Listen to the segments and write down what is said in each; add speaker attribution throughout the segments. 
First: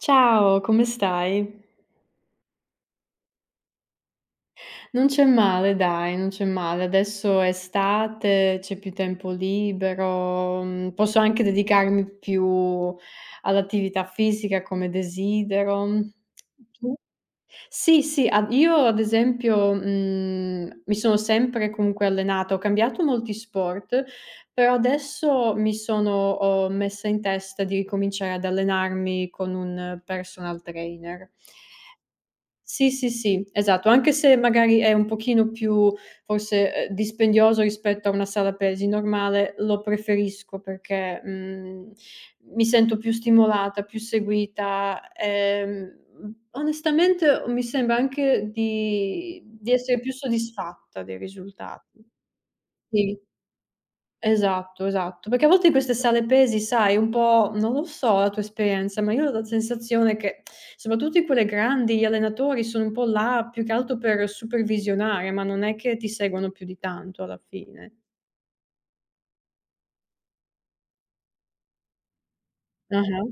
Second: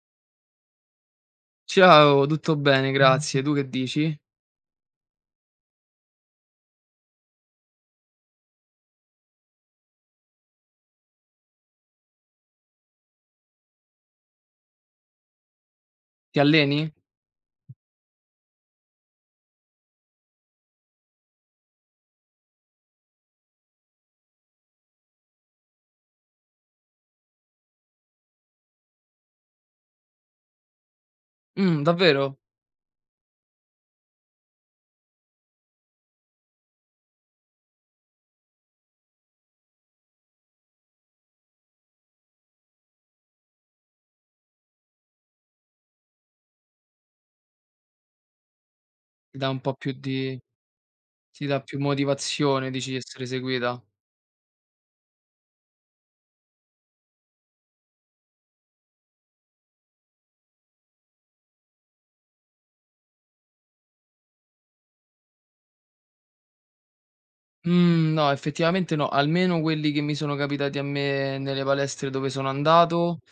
Speaker 1: Ciao, come stai?
Speaker 2: Ciao, tutto bene, grazie. Tu che dici?
Speaker 1: Non c'è male dai, non c'è male. Adesso è estate, c'è più tempo libero, posso anche dedicarmi più all'attività fisica come desidero.
Speaker 2: Ti alleni?
Speaker 1: Tu? Sì, sì, ad io ad esempio, mi sono sempre comunque allenata, ho cambiato molti sport, però adesso mi sono ho messa in testa di ricominciare ad allenarmi con un personal trainer.
Speaker 2: Davvero?
Speaker 1: Sì, sì, sì, esatto. Anche se magari è un pochino più forse, dispendioso rispetto a una sala pesi normale, lo preferisco perché, mi sento più stimolata, più seguita, onestamente mi sembra anche
Speaker 2: Ti
Speaker 1: di
Speaker 2: dà un
Speaker 1: di
Speaker 2: po' più
Speaker 1: essere più
Speaker 2: di
Speaker 1: soddisfatta dei
Speaker 2: ti dà più
Speaker 1: risultati.
Speaker 2: motivazione, dici, di
Speaker 1: Sì.
Speaker 2: essere seguita?
Speaker 1: Esatto, esatto. Perché a volte in queste sale pesi, sai, un po' non lo so la tua esperienza, ma io ho la sensazione che, soprattutto in quelle grandi, gli allenatori sono un po' là più che altro per supervisionare, ma non è che ti seguono più di tanto alla fine.
Speaker 2: Mhmm, no, effettivamente no. Almeno quelli che mi sono capitati a me nelle palestre dove sono andato,
Speaker 1: Ah-ah.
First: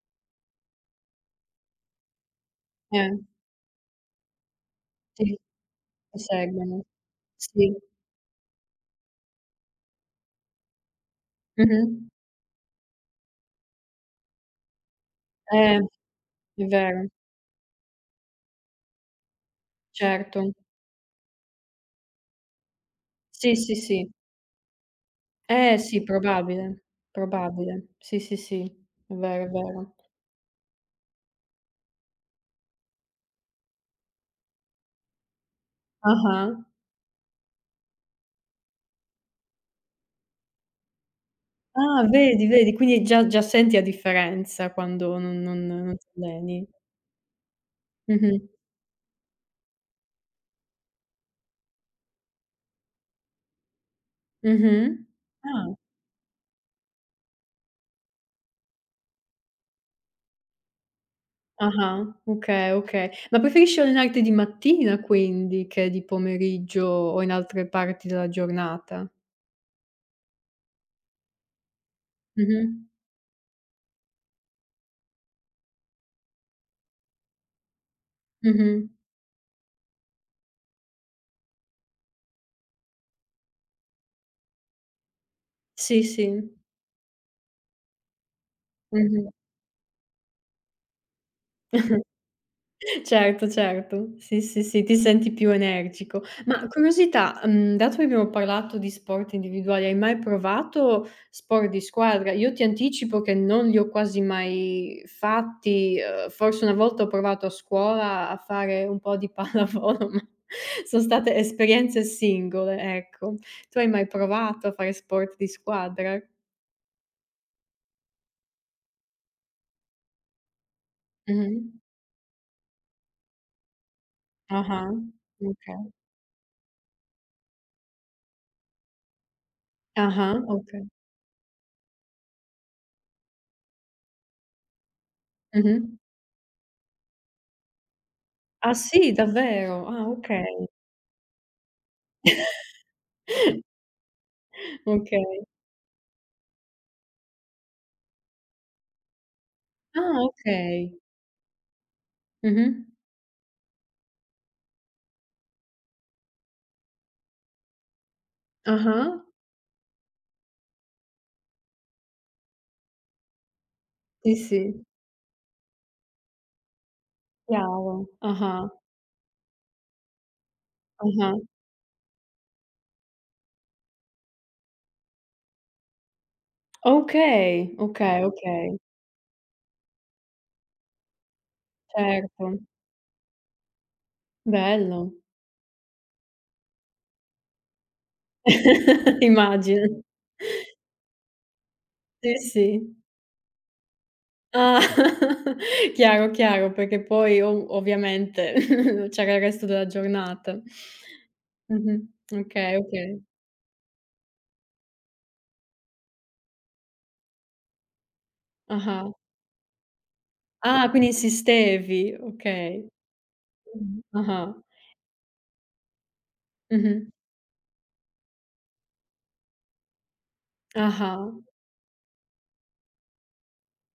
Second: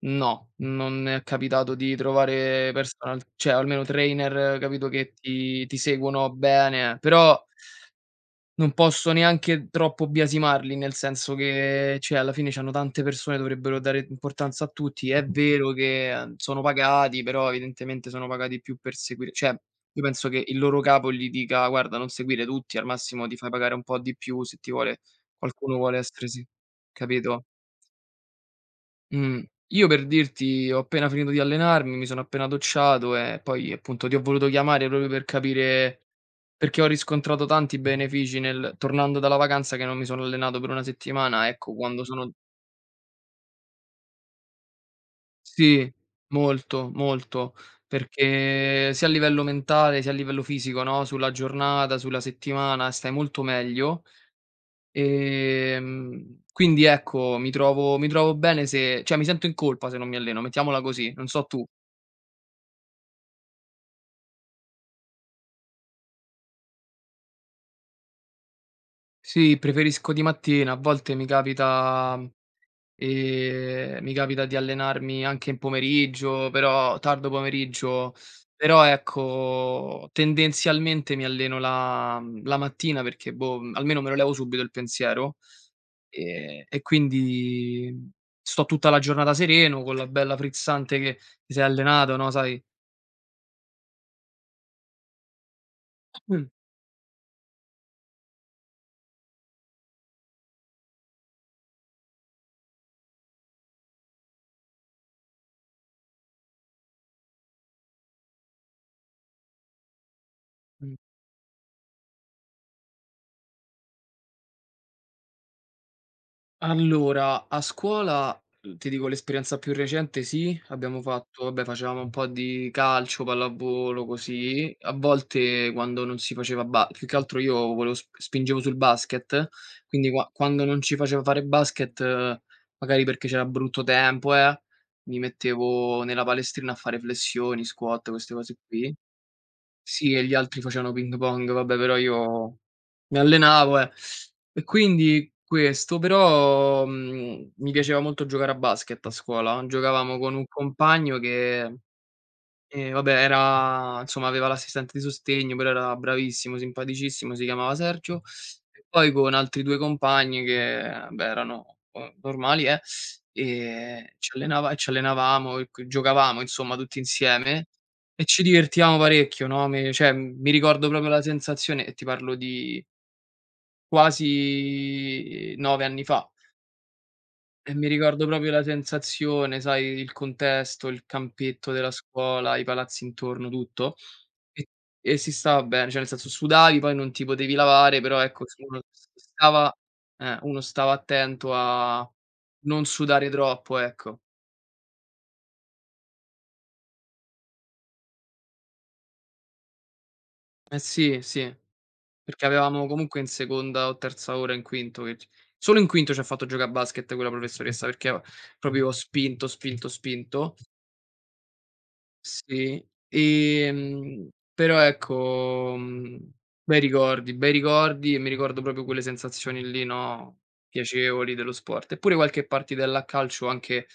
Speaker 2: no, non è capitato di trovare
Speaker 1: Eh,
Speaker 2: personal cioè almeno trainer, capito, che
Speaker 1: sì,
Speaker 2: ti
Speaker 1: ti
Speaker 2: seguono
Speaker 1: seguono.
Speaker 2: bene. Però.
Speaker 1: Sì.
Speaker 2: Non posso neanche troppo biasimarli, nel senso
Speaker 1: Mh-mh.
Speaker 2: che, cioè, alla fine c'hanno tante persone, dovrebbero dare importanza a tutti. È vero
Speaker 1: Eh,
Speaker 2: che, sono
Speaker 1: è vero,
Speaker 2: pagati, però evidentemente sono pagati più per seguire cioè, io penso
Speaker 1: certo.
Speaker 2: che il loro capo gli dica: "Guarda, non seguire tutti, al massimo ti fai
Speaker 1: Sì,
Speaker 2: pagare
Speaker 1: sì,
Speaker 2: un po'
Speaker 1: sì.
Speaker 2: di più se ti vuole
Speaker 1: Eh
Speaker 2: qualcuno vuole
Speaker 1: sì,
Speaker 2: essere se",
Speaker 1: probabile,
Speaker 2: capito?
Speaker 1: probabile. Sì, sì, sì, è
Speaker 2: Mh.
Speaker 1: vero, è
Speaker 2: Io
Speaker 1: vero.
Speaker 2: per dirti ho appena finito di allenarmi, mi sono appena docciato e poi appunto ti ho voluto chiamare proprio per capire
Speaker 1: Ah-ah.
Speaker 2: perché ho riscontrato tanti benefici nel tornando dalla vacanza che non mi sono allenato per 1 settimana, ecco,
Speaker 1: Ah,
Speaker 2: quando sono
Speaker 1: vedi, vedi, quindi già già senti la differenza quando non non
Speaker 2: sì,
Speaker 1: non ti alleni.
Speaker 2: molto, molto,
Speaker 1: Mh-mh.
Speaker 2: perché sia a livello mentale, sia a livello fisico, no, sulla giornata, sulla settimana, stai molto meglio.
Speaker 1: Mh-mh. Ah.
Speaker 2: Quindi ecco, mi trovo bene se cioè mi sento in colpa se non mi alleno, mettiamola così, non so tu.
Speaker 1: Ah-ah. Okay, okay. Ma preferisci allenarti di mattina quindi che di pomeriggio o in altre parti della giornata?
Speaker 2: Sì, preferisco di mattina, a volte mi capita.
Speaker 1: Mh-mh.
Speaker 2: Mi capita di allenarmi anche in pomeriggio, però tardo pomeriggio, però
Speaker 1: Mh-mh.
Speaker 2: ecco, tendenzialmente mi alleno la mattina perché, boh, almeno me lo levo subito il pensiero,
Speaker 1: Sì, sì.
Speaker 2: e quindi sto tutta la
Speaker 1: Mh-mh.
Speaker 2: giornata sereno con la bella frizzante che ti sei allenato, no, sai.
Speaker 1: Certo, certo. Sì, sì, sì, ti senti più energico. Ma curiosità, dato che abbiamo parlato di sport individuali, hai mai provato sport di squadra? Io ti anticipo che non li ho quasi mai fatti, forse una volta ho provato a scuola a fare un po' di pallavolo, ma
Speaker 2: Mm.
Speaker 1: son state esperienze singole, ecco. Tu hai mai provato a fare sport di squadra?
Speaker 2: Allora, a scuola, ti dico l'esperienza più recente sì, abbiamo fatto vabbè,
Speaker 1: Mh-mh.
Speaker 2: facevamo un po' di calcio, pallavolo, così.
Speaker 1: Ah-ah,
Speaker 2: A volte
Speaker 1: okay.
Speaker 2: quando non si faceva ba più che altro io volevo sp spingevo sul basket, quindi
Speaker 1: Ah-ah,
Speaker 2: quando
Speaker 1: okay.
Speaker 2: non ci faceva fare basket, magari perché c'era brutto tempo, mi
Speaker 1: Mh-mh.
Speaker 2: mettevo nella palestrina a fare flessioni, squat, queste cose
Speaker 1: Ah
Speaker 2: qui.
Speaker 1: sì, davvero? Ah,
Speaker 2: Sì, e gli altri
Speaker 1: okay.
Speaker 2: facevano ping pong, vabbè, però io mi allenavo, eh. E quindi
Speaker 1: Okay.
Speaker 2: questo, però, mi piaceva molto giocare a basket a scuola. Giocavamo
Speaker 1: Ah,
Speaker 2: con un
Speaker 1: okay.
Speaker 2: compagno che,
Speaker 1: Mh-mh.
Speaker 2: vabbè era insomma aveva l'assistente di sostegno, però era bravissimo, simpaticissimo, si chiamava Sergio, e poi
Speaker 1: Ah-ah.
Speaker 2: con altri 2 compagni che, beh, erano o normali, ci
Speaker 1: Sì,
Speaker 2: allenava e
Speaker 1: sì.
Speaker 2: ci allenavamo e q giocavamo insomma tutti insieme
Speaker 1: Chiaro.
Speaker 2: e ci
Speaker 1: Ah-ah,
Speaker 2: divertivamo parecchio, no, mi cioè, mi ricordo proprio la
Speaker 1: ah-ah.
Speaker 2: sensazione e ti parlo di quasi 9 anni fa.
Speaker 1: Okay,
Speaker 2: E mi
Speaker 1: okay,
Speaker 2: ricordo proprio la
Speaker 1: okay.
Speaker 2: sensazione, sai, il contesto, il campetto della
Speaker 1: Certo.
Speaker 2: scuola, i palazzi intorno, tutto. E
Speaker 1: Bello.
Speaker 2: e si stava bene, cioè nel senso sudavi, poi non ti potevi lavare, però ecco s uno s stava
Speaker 1: Immagino.
Speaker 2: uno stava attento a
Speaker 1: Sì,
Speaker 2: non
Speaker 1: sì.
Speaker 2: sudare troppo, ecco.
Speaker 1: Ah, chiaro, chiaro, perché poi ov ovviamente c'era il resto della giornata.
Speaker 2: Eh sì, sì,
Speaker 1: Mh-mh.
Speaker 2: perché
Speaker 1: Okay,
Speaker 2: avevamo
Speaker 1: okay.
Speaker 2: comunque in seconda o terza ora, in quinto che c solo in quinto ci ha fatto gioca' a basket quella professoressa, perché proprio
Speaker 1: Ah-ah.
Speaker 2: spinto, spinto, spinto.
Speaker 1: Ah, quindi insistevi.
Speaker 2: Sì,
Speaker 1: Okay. Mh-mh. Ah-ah.
Speaker 2: però ecco,
Speaker 1: Mh-mh.
Speaker 2: bei ricordi e mi ricordo proprio quelle sensazioni lì, no,
Speaker 1: Ah-ah.
Speaker 2: piacevoli dello sport. Eppure qualche partitella a calcio anche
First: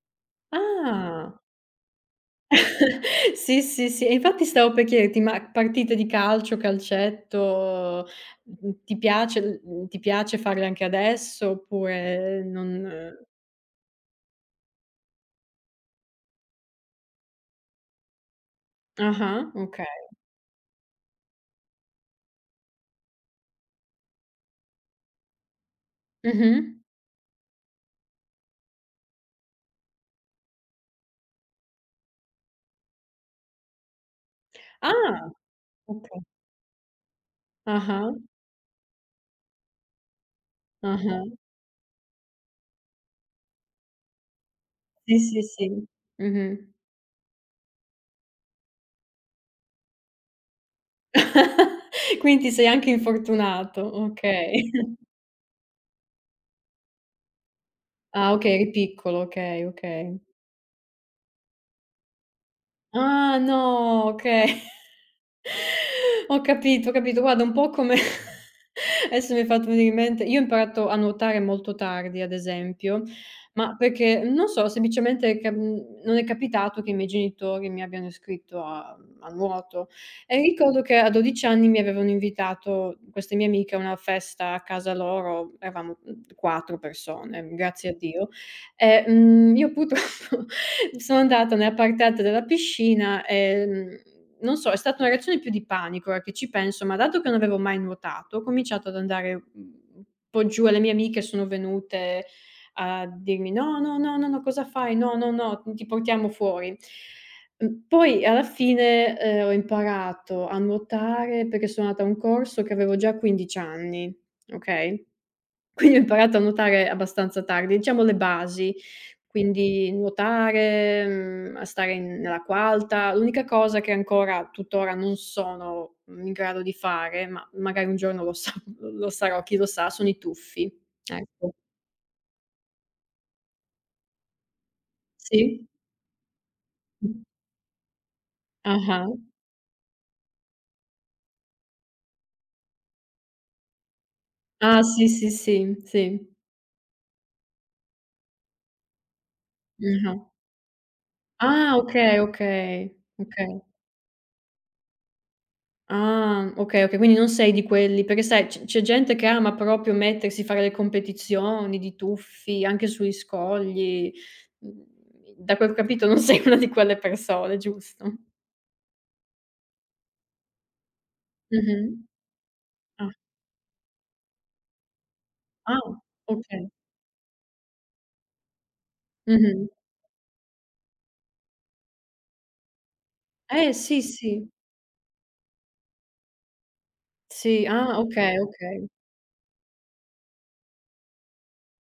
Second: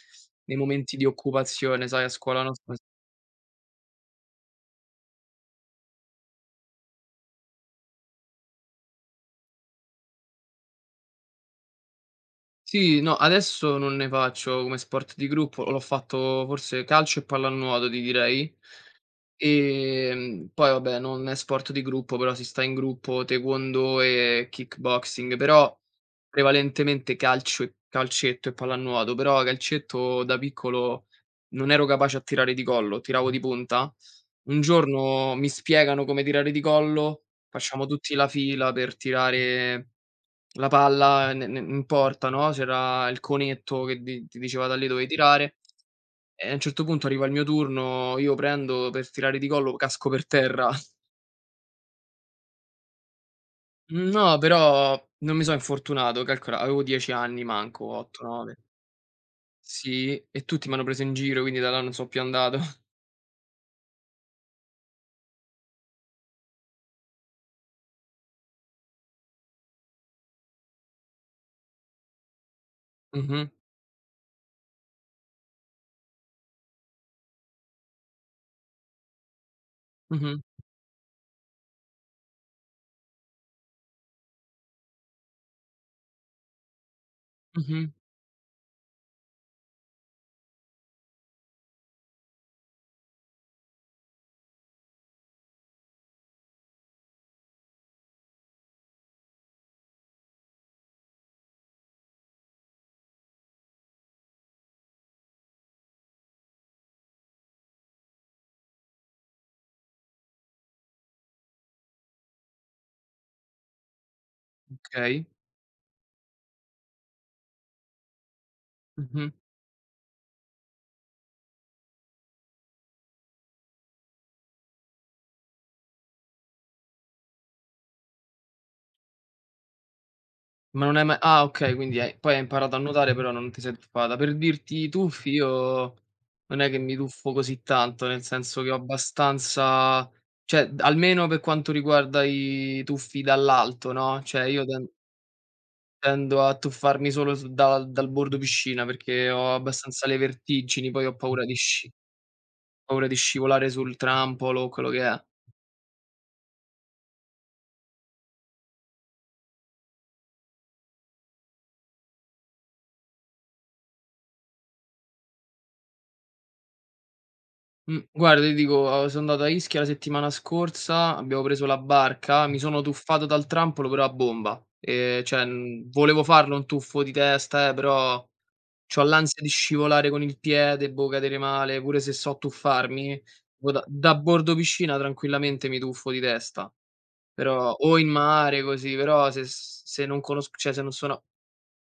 Speaker 2: nei momenti di
Speaker 1: Ah!
Speaker 2: occupazione, sai a scuola nostra
Speaker 1: Sì, sì, sì, e infatti stavo per chiederti, ma partite di calcio, calcetto, mhmm, ti piace l mhmm, ti piace farle anche adesso oppure
Speaker 2: sì, no,
Speaker 1: non
Speaker 2: adesso non ne faccio come sport di gruppo, l'ho fatto forse calcio e pallanuoto, ti direi.
Speaker 1: ah-ah, okay.
Speaker 2: Poi vabbè, non è sport di gruppo, però si sta in gruppo, taekwondo e kickboxing, però
Speaker 1: Mh-mh.
Speaker 2: prevalentemente calcio e calcetto e pallanuoto, però calcetto da piccolo non ero capace a tirare di collo, tiravo di punta. Un
Speaker 1: Ah,
Speaker 2: giorno mi spiegano
Speaker 1: okay.
Speaker 2: come tirare di collo, facciamo
Speaker 1: Ah-ah,
Speaker 2: tutti la fila per tirare la
Speaker 1: ah-ah.
Speaker 2: palla ne ne in porta, no, c'era il conetto che di ti diceva da lì dove
Speaker 1: Sì, sì,
Speaker 2: tirare.
Speaker 1: sì.
Speaker 2: E a un
Speaker 1: Mh-mh.
Speaker 2: certo punto arriva il mio turno, io prendo per tirare di collo, casco per terra.
Speaker 1: Quindi ti sei anche infortunato,
Speaker 2: No,
Speaker 1: okay.
Speaker 2: però non mi so' infortunato, calcola avevo 10 anni manco, 8,
Speaker 1: Ah okay,
Speaker 2: 9.
Speaker 1: eri piccolo, okay,
Speaker 2: Sì,
Speaker 1: okay.
Speaker 2: e tutti m'hanno preso in giro, quindi da là non so' più andato.
Speaker 1: Ah no, okay. Ho capito, ho capito. Guarda un po' come adesso mi hai fatto venire in mente io ho imparato a nuotare molto tardi, ad esempio,
Speaker 2: Mh-mh,
Speaker 1: ma perché non so, semplicemente che, non è capitato che i miei genitori mi abbiano iscritto a nuoto e
Speaker 2: mh-mh,
Speaker 1: ricordo che a 12 anni mi avevano invitato queste mie amiche a una festa a casa loro, eravamo, 4 persone,
Speaker 2: mh-mh,
Speaker 1: grazie a Dio, e, io purtroppo sono andata nella parte alta della piscina e, non so, è stata una reazione più di panico, ora che ci penso, ma dato che non avevo mai nuotato, ho cominciato ad andare un po' giù e le mie amiche sono venute a dirmi: "No, no, no, no, no, cosa fai? No, no, no, ti portiamo fuori". Poi alla fine, ho imparato a nuotare perché sono andata a un corso che avevo già 15 anni, okay?
Speaker 2: okay,
Speaker 1: Quindi ho imparato a nuotare abbastanza tardi, diciamo le basi,
Speaker 2: mh-mh.
Speaker 1: quindi nuotare, a stare in nella qualta. L'unica cosa che ancora tuttora non sono, in grado di fare, ma magari un giorno lo sa lo sarò, chi lo sa, sono i tuffi.
Speaker 2: Ma non hai mai ah
Speaker 1: Ecco.
Speaker 2: okay, quindi hai poi hai imparato a nuotare però non ti sei tuffata. Per dirti i tuffi
Speaker 1: Sì.
Speaker 2: io non è che mi
Speaker 1: Mh.
Speaker 2: tuffo così tanto, nel senso che ho
Speaker 1: Ah-ah.
Speaker 2: abbastanza cioè d almeno per quanto riguarda i tuffi dall'alto, no, cioè io
Speaker 1: Ah, sì, sì, sì, sì.
Speaker 2: tendo a tuffarmi solo su da dal bordo piscina perché ho abbastanza
Speaker 1: Mh-mh.
Speaker 2: le vertigini, poi ho
Speaker 1: Ah, okay, okay,
Speaker 2: paura di
Speaker 1: okay.
Speaker 2: scivolare sul trampolo o quello che è.
Speaker 1: Ah, okay, okay, quindi non sei di quelli perché sai c'è gente che ama proprio mettersi, fare le competizioni di tuffi anche sugli scogli. Mhmm, Da quel che ho capito non sei una di quelle persone, giusto?
Speaker 2: Guarda ti dico, so' andato a Ischia la settimana scorsa, abbiamo preso la
Speaker 1: Mh-mh.
Speaker 2: barca, mi sono
Speaker 1: Ah,
Speaker 2: tuffato dal trampolo però a bomba. Cioè,
Speaker 1: ah,
Speaker 2: volevo farlo un
Speaker 1: okay.
Speaker 2: tuffo di testa, però c'ho l'ansia di
Speaker 1: Mh-mh.
Speaker 2: scivolare con il piede, boh, cadere male, pure se so tuffarmi, tipo
Speaker 1: Eh
Speaker 2: da
Speaker 1: sì,
Speaker 2: da
Speaker 1: sì.
Speaker 2: bordo piscina tranquillamente mi tuffo di testa,
Speaker 1: Sì,
Speaker 2: però o
Speaker 1: ah
Speaker 2: in
Speaker 1: okay,
Speaker 2: mare
Speaker 1: okay.
Speaker 2: così, però se s se non conosc cioè se non sono.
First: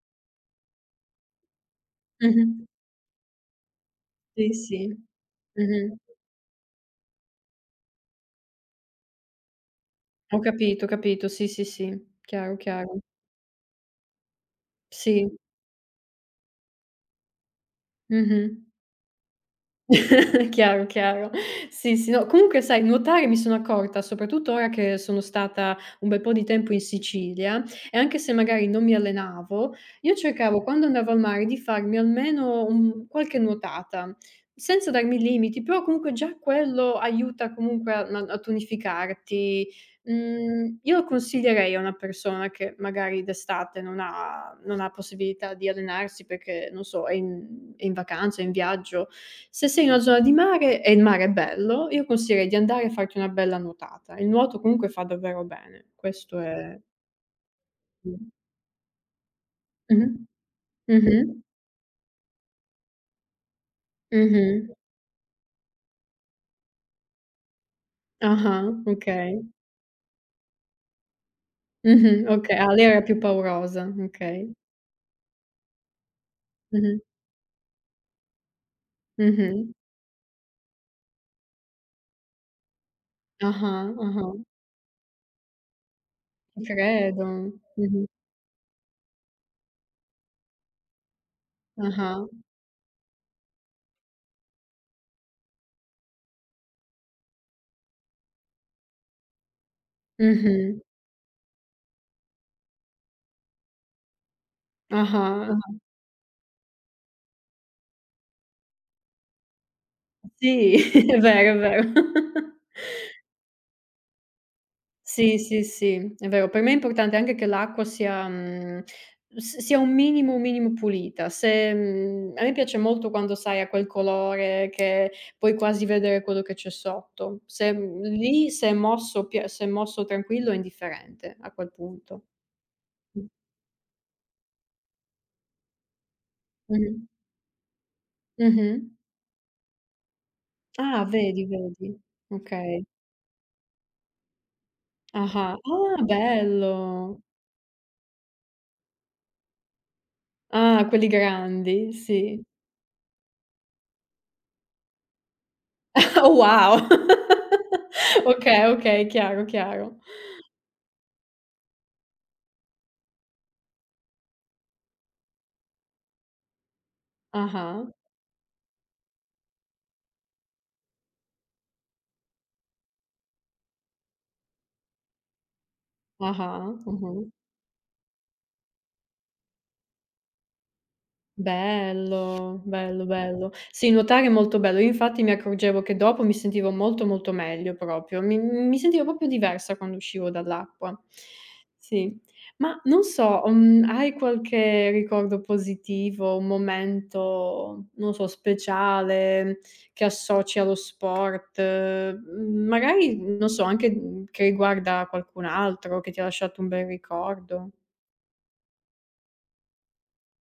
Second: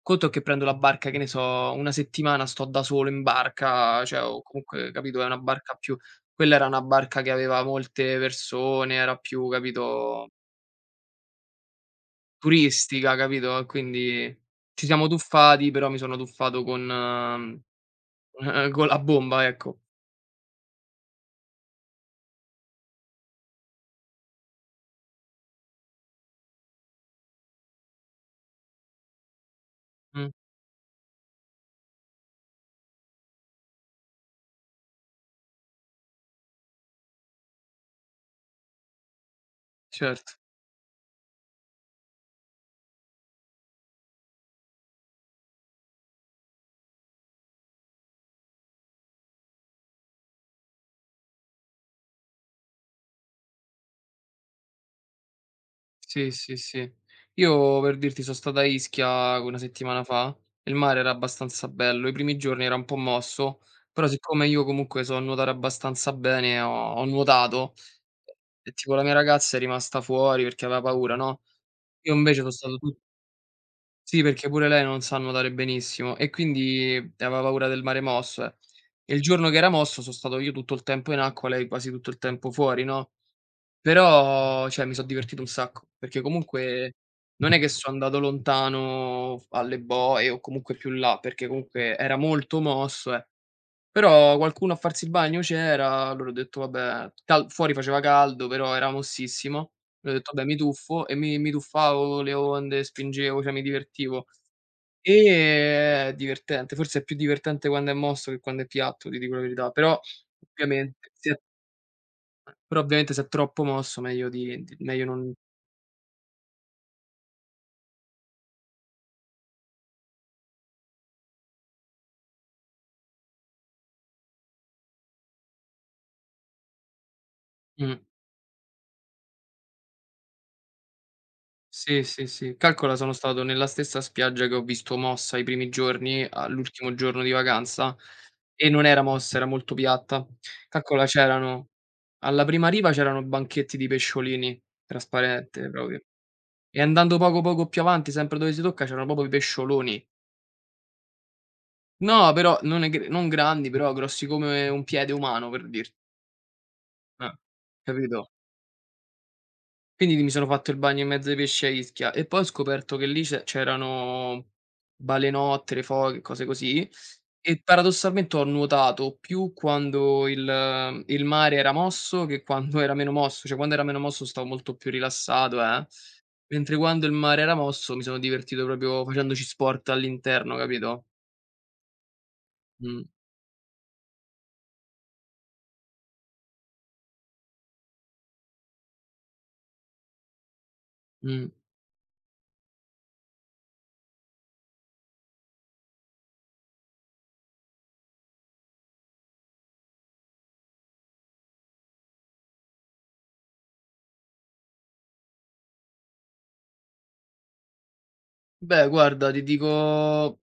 Speaker 2: Conto che prendo la barca, che ne so, 1 settimana
Speaker 1: Mh-mh.
Speaker 2: sto da solo in barca, cioè o
Speaker 1: Sì, sì.
Speaker 2: comunque capito, è una barca
Speaker 1: Mh-mh.
Speaker 2: più quella era una barca che aveva molte persone, era più, capito,
Speaker 1: Ho capito, ho capito. Sì, sì, sì. Chiaro, chiaro.
Speaker 2: turistica, capito, e quindi ci siamo
Speaker 1: Sì.
Speaker 2: tuffati, però mi sono tuffato con
Speaker 1: Mh-mh.
Speaker 2: con la bomba, ecco.
Speaker 1: Chiaro, chiaro. Sì, sì, no, comunque sai nuotare mi sono accorta, soprattutto ora che sono stata un bel po' di tempo in Sicilia, e anche se magari non mi allenavo, io
Speaker 2: Mh,
Speaker 1: cercavo quando andavo al mare di farmi almeno un qualche nuotata, senza darmi limiti, però comunque già quello aiuta comunque a tonificarti.
Speaker 2: cer
Speaker 1: Io lo consiglierei a una persona che magari d'estate non ha possibilità di allenarsi perché, non so, è in vacanza, è in viaggio. Se sei in una zona di mare e il mare è bello, io consiglierei di andare a farti una bella nuotata. Il nuoto comunque fa davvero bene.
Speaker 2: sì,
Speaker 1: Questo
Speaker 2: sì,
Speaker 1: è.
Speaker 2: sì. Io per dirti
Speaker 1: Mh.
Speaker 2: so stato a Ischia 1 settimana
Speaker 1: Mh-mh.
Speaker 2: fa e il mare era
Speaker 1: Mh-mh.
Speaker 2: abbastanza bello. I primi giorni era un po' mosso, però siccome io
Speaker 1: Mh-mh.
Speaker 2: comunque so nuotare abbastanza bene, ho nuotato e
Speaker 1: Ah-ah,
Speaker 2: tipo la mia
Speaker 1: okay.
Speaker 2: ragazza è rimasta fuori perché aveva paura, no, io
Speaker 1: Mh-mh,
Speaker 2: invece so
Speaker 1: okay. Ah,
Speaker 2: stato
Speaker 1: lei
Speaker 2: tu
Speaker 1: era più paurosa,
Speaker 2: sì, perché
Speaker 1: okay.
Speaker 2: pure lei non sa nuotare benissimo e quindi
Speaker 1: Mh-mh.
Speaker 2: aveva paura del mare mosso, eh. E il giorno che era
Speaker 1: Mh-mh.
Speaker 2: mosso so stato io tutto il tempo in acqua, lei quasi tutto il tempo fuori, no?
Speaker 1: Ah-ah, ah-ah.
Speaker 2: Però, cioè, mi so' divertito un sacco, perché
Speaker 1: Ci
Speaker 2: comunque
Speaker 1: credo.
Speaker 2: non è che so'
Speaker 1: Mh-mh.
Speaker 2: andato lontano f alle boe o comunque più là, perché comunque era
Speaker 1: Ah-ah.
Speaker 2: molto mosso, eh. Però qualcuno a farsi il bagno c'era, allora ho detto: "Vabbè", cal fuori faceva caldo, però era mossissimo. Ho detto: "Vabbè, mi
Speaker 1: Mh-mh.
Speaker 2: tuffo" e mi tuffavo, le onde, spingevo, cioè mi divertivo.
Speaker 1: Ah-ah, ah-ah.
Speaker 2: E è divertente, forse è più divertente quando è mosso che quando è piatto, ti dico la verità,
Speaker 1: Sì,
Speaker 2: ovviamente
Speaker 1: è
Speaker 2: se
Speaker 1: vero, è vero.
Speaker 2: però ovviamente se è troppo mosso meglio di meglio non.
Speaker 1: Sì, sì, sì, è vero. Per me è importante anche che l'acqua sia mhmm, s sia un minimo pulita. Se a me piace molto quando, sai, ha quel colore che puoi quasi vedere quello che c'è sotto. Se
Speaker 2: Mh.
Speaker 1: lì se è mosso tranquillo è indifferente a quel
Speaker 2: Sì,
Speaker 1: punto.
Speaker 2: sì, sì. Calcola sono
Speaker 1: Mh.
Speaker 2: stato nella stessa spiaggia che ho visto Mossa i primi giorni, all'ultimo
Speaker 1: Mh-mh.
Speaker 2: giorno di vacanza, e non
Speaker 1: Mh-mh.
Speaker 2: era mossa, era molto piatta.
Speaker 1: Ah,
Speaker 2: Calcola
Speaker 1: vedi,
Speaker 2: c'erano
Speaker 1: vedi.
Speaker 2: alla prima
Speaker 1: Okay.
Speaker 2: riva c'erano banchetti di pesciolini,
Speaker 1: Ah-ah.
Speaker 2: trasparente proprio,
Speaker 1: Ah,
Speaker 2: e andando
Speaker 1: bello!
Speaker 2: poco, poco più avanti, sempre dove si tocca, c'erano proprio i pescioloni.
Speaker 1: Ah, quelli grandi,
Speaker 2: No,
Speaker 1: sì.
Speaker 2: però non è gr non grandi, però grossi come un piede umano, per dirti.
Speaker 1: Wow!
Speaker 2: Eh, capito?
Speaker 1: Okay, okay, chiaro, chiaro.
Speaker 2: Quindi mi sono fatto il bagno in mezzo ai pesci a Ischia e poi ho scoperto che lì c'erano balenottere, foche, cose così e
Speaker 1: Ah-ah,
Speaker 2: paradossalmente ho nuotato più quando il mare era mosso che quando era meno mosso, cioè quando era meno mosso stavo molto più rilassato,
Speaker 1: ah-ah,
Speaker 2: mentre quando il
Speaker 1: mh-mh.
Speaker 2: mare era mosso mi sono divertito proprio facendoci sport all'interno, capito?
Speaker 1: Bello, bello,
Speaker 2: Mh,
Speaker 1: bello. Sì, nuotare è molto bello. Io infatti mi accorgevo che dopo mi sentivo molto, molto meglio proprio. Mi sentivo proprio diversa quando uscivo dall'acqua.
Speaker 2: mh.
Speaker 1: Sì. Ma non so, hai qualche ricordo positivo, un momento, non so, speciale che associ allo sport, magari non so, anche, che riguarda qualcun altro che ti ha lasciato un bel ricordo?
Speaker 2: Beh guarda ti dico.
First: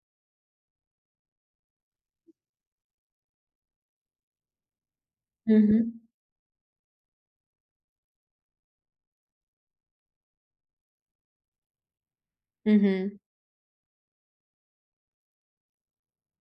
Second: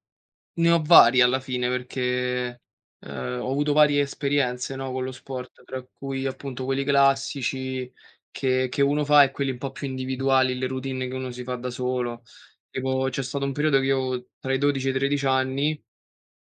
Speaker 2: Ne ho vari alla fine perché, ho avuto varie esperienze, no, con lo sport, tra
Speaker 1: Mh-mh.
Speaker 2: cui appunto quelli classici che uno fa e quelli un po' più individuali, le routine che uno si fa da solo. Tipo
Speaker 1: Mh-mh.
Speaker 2: c'è stato un periodo che io avevo tra i 12 e i 13 anni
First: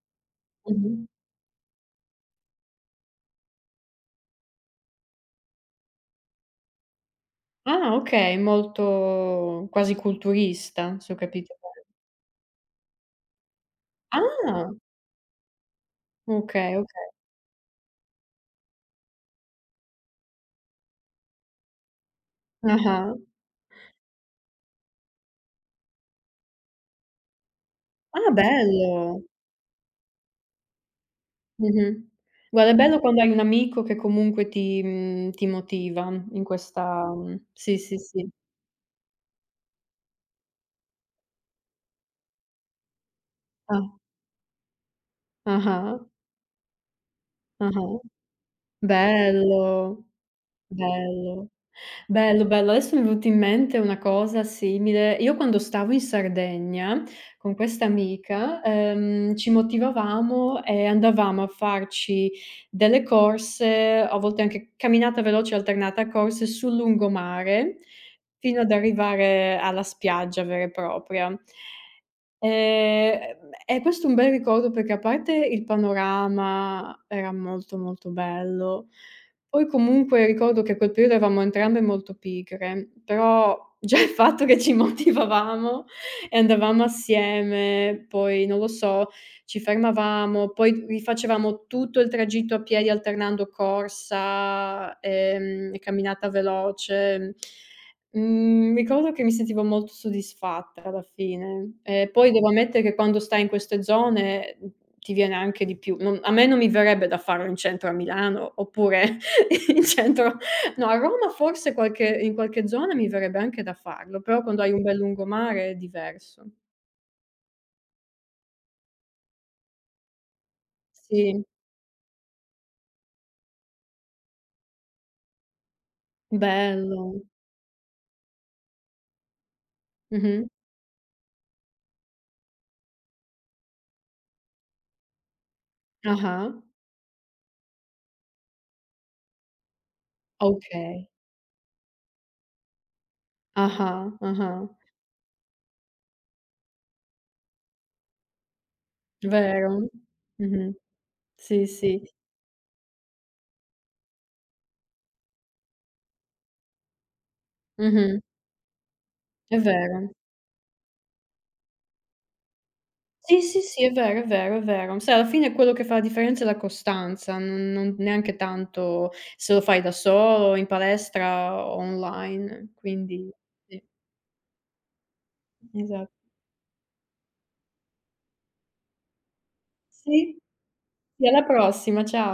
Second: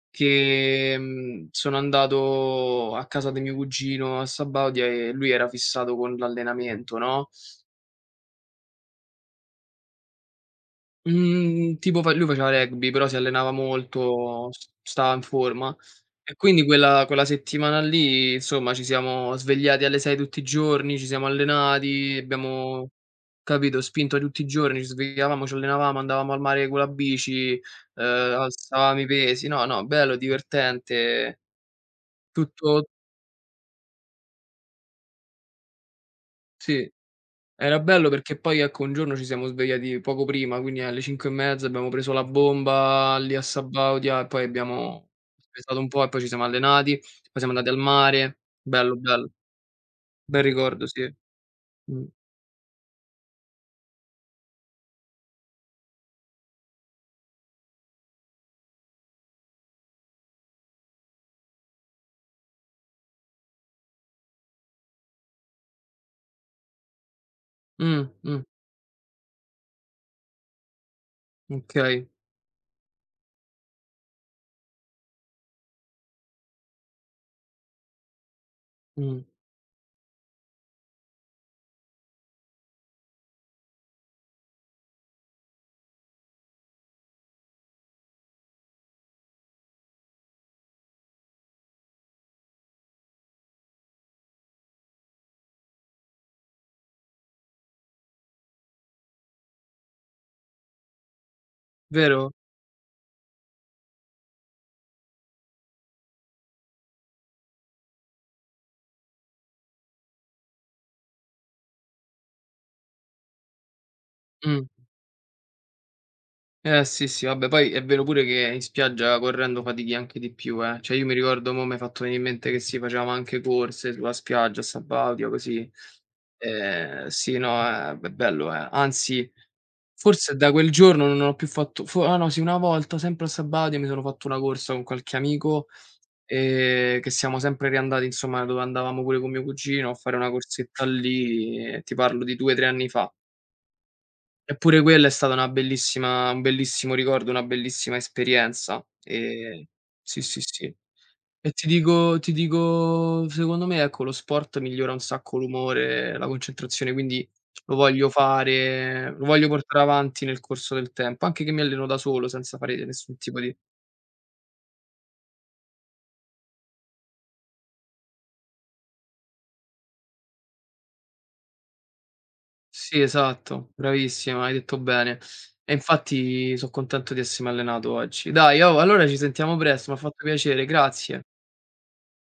Speaker 2: che,
Speaker 1: Mh-mh.
Speaker 2: sono andato a casa di mio cugino a Sabaudia e lui era fissato con l'allenamento, no,
Speaker 1: Ah, okay, molto quasi culturista, se ho capito
Speaker 2: Mhmm,
Speaker 1: bene.
Speaker 2: tipo fa lui faceva rugby, però si allenava molto, s
Speaker 1: Ah,
Speaker 2: stava in forma e quindi
Speaker 1: okay,
Speaker 2: quella
Speaker 1: okay.
Speaker 2: quella settimana lì, insomma, ci siamo svegliati alle 6 tutti i giorni, ci siamo allenati, abbiamo,
Speaker 1: Ah-ah.
Speaker 2: capito, spinto tutti i giorni, ci svegliavamo, ci allenavamo, andavamo al mare con la bici,
Speaker 1: Ah,
Speaker 2: alzavamo i
Speaker 1: bello.
Speaker 2: pesi. No, no, bello, divertente,
Speaker 1: Mh-mh. Guarda, è
Speaker 2: tutto
Speaker 1: bello quando hai un amico che comunque ti motiva in
Speaker 2: sì.
Speaker 1: questa sì,
Speaker 2: Era
Speaker 1: sì,
Speaker 2: bello
Speaker 1: sì.
Speaker 2: perché poi, ecco, un giorno ci siamo svegliati poco prima, quindi alle 5 e mezza abbiamo preso la bomba lì a
Speaker 1: Ah.
Speaker 2: Sabaudia e poi abbiamo spesato un
Speaker 1: Ah-ah.
Speaker 2: po' e poi ci siamo allenati, poi siamo andati al
Speaker 1: Ah-ah.
Speaker 2: mare. Bello, bello.
Speaker 1: Bello.
Speaker 2: Bel ricordo, sì.
Speaker 1: Bello,
Speaker 2: Mh.
Speaker 1: bello, bello. Adesso mi è venuta in mente una cosa simile. Io quando stavo in Sardegna con questa amica, ci motivavamo e andavamo a farci delle corse, a volte anche camminata veloce alternata a corse sul lungomare,
Speaker 2: Mh, mh,
Speaker 1: fino ad arrivare alla spiaggia vera e propria.
Speaker 2: okay.
Speaker 1: E questo è un bel ricordo perché a parte il panorama era molto, molto bello,
Speaker 2: Mh.
Speaker 1: poi comunque ricordo che a quel periodo eravamo entrambe molto pigre, però già il fatto che ci motivavamo e andavamo assieme, poi non lo so, ci fermavamo, poi rifacevamo tutto il tragitto a piedi alternando corsa, e camminata veloce. Ricordo che mi sentivo molto soddisfatta alla fine. E poi
Speaker 2: Vero?
Speaker 1: devo ammettere che quando stai in queste zone, ti viene anche di più. Non a me non mi verrebbe da farlo in centro a Milano, oppure in centro no, a Roma forse qualche in qualche zona mi verrebbe anche da farlo, però quando
Speaker 2: Mh.
Speaker 1: hai un bel lungomare è diverso.
Speaker 2: Eh sì, sì, vabbè poi è vero pure che in spiaggia correndo fatichi anche di più, eh. Cioè io mi
Speaker 1: Sì,
Speaker 2: ricordo mo' m'hai fatto venì in mente che sì, facevamo anche corse sulla spiaggia a Sabaudia così.
Speaker 1: bello.
Speaker 2: Sì, no, è be bello, eh. Anzi, forse
Speaker 1: Mh-mh.
Speaker 2: da quel giorno non ho più fatto fo ah no sì, una volta sempre a Sabaudia mi sono fatto una corsa con qualche amico,
Speaker 1: Ah-ah.
Speaker 2: che siamo sempre riandati insomma dove andavamo pure con mio cugino a fare una corsetta
Speaker 1: Okay.
Speaker 2: lì, e ti parlo di 2, 3 anni fa.
Speaker 1: Ah-ah, ah-ah.
Speaker 2: Eppure quella è stata una bellissima un bellissimo ricordo, una bellissima esperienza.
Speaker 1: Vero.
Speaker 2: Sì, sì,
Speaker 1: Mh-mh.
Speaker 2: sì. E
Speaker 1: Sì,
Speaker 2: ti
Speaker 1: sì.
Speaker 2: dico ti dico secondo me, ecco, lo sport migliora un sacco l'umore, la concentrazione, quindi lo voglio
Speaker 1: Mh-mh.
Speaker 2: fare lo voglio
Speaker 1: È
Speaker 2: portare
Speaker 1: vero.
Speaker 2: avanti nel corso del tempo, anche che mi alleno da solo senza fare nessun tipo
Speaker 1: Sì,
Speaker 2: di
Speaker 1: sì, sì, è vero, è vero, è vero. Sai alla fine quello che fa la differenza è la costanza, non neanche tanto se lo fai da solo, in palestra o online,
Speaker 2: sì,
Speaker 1: quindi
Speaker 2: esatto,
Speaker 1: sì,
Speaker 2: bravissima, hai detto bene. E
Speaker 1: esatto.
Speaker 2: infatti so' contento di essermi allenato oggi. Dai, oh, allora ci sentiamo presto, m'ha fatto
Speaker 1: Sì.
Speaker 2: piacere, grazie.
Speaker 1: Sì, alla prossima, cia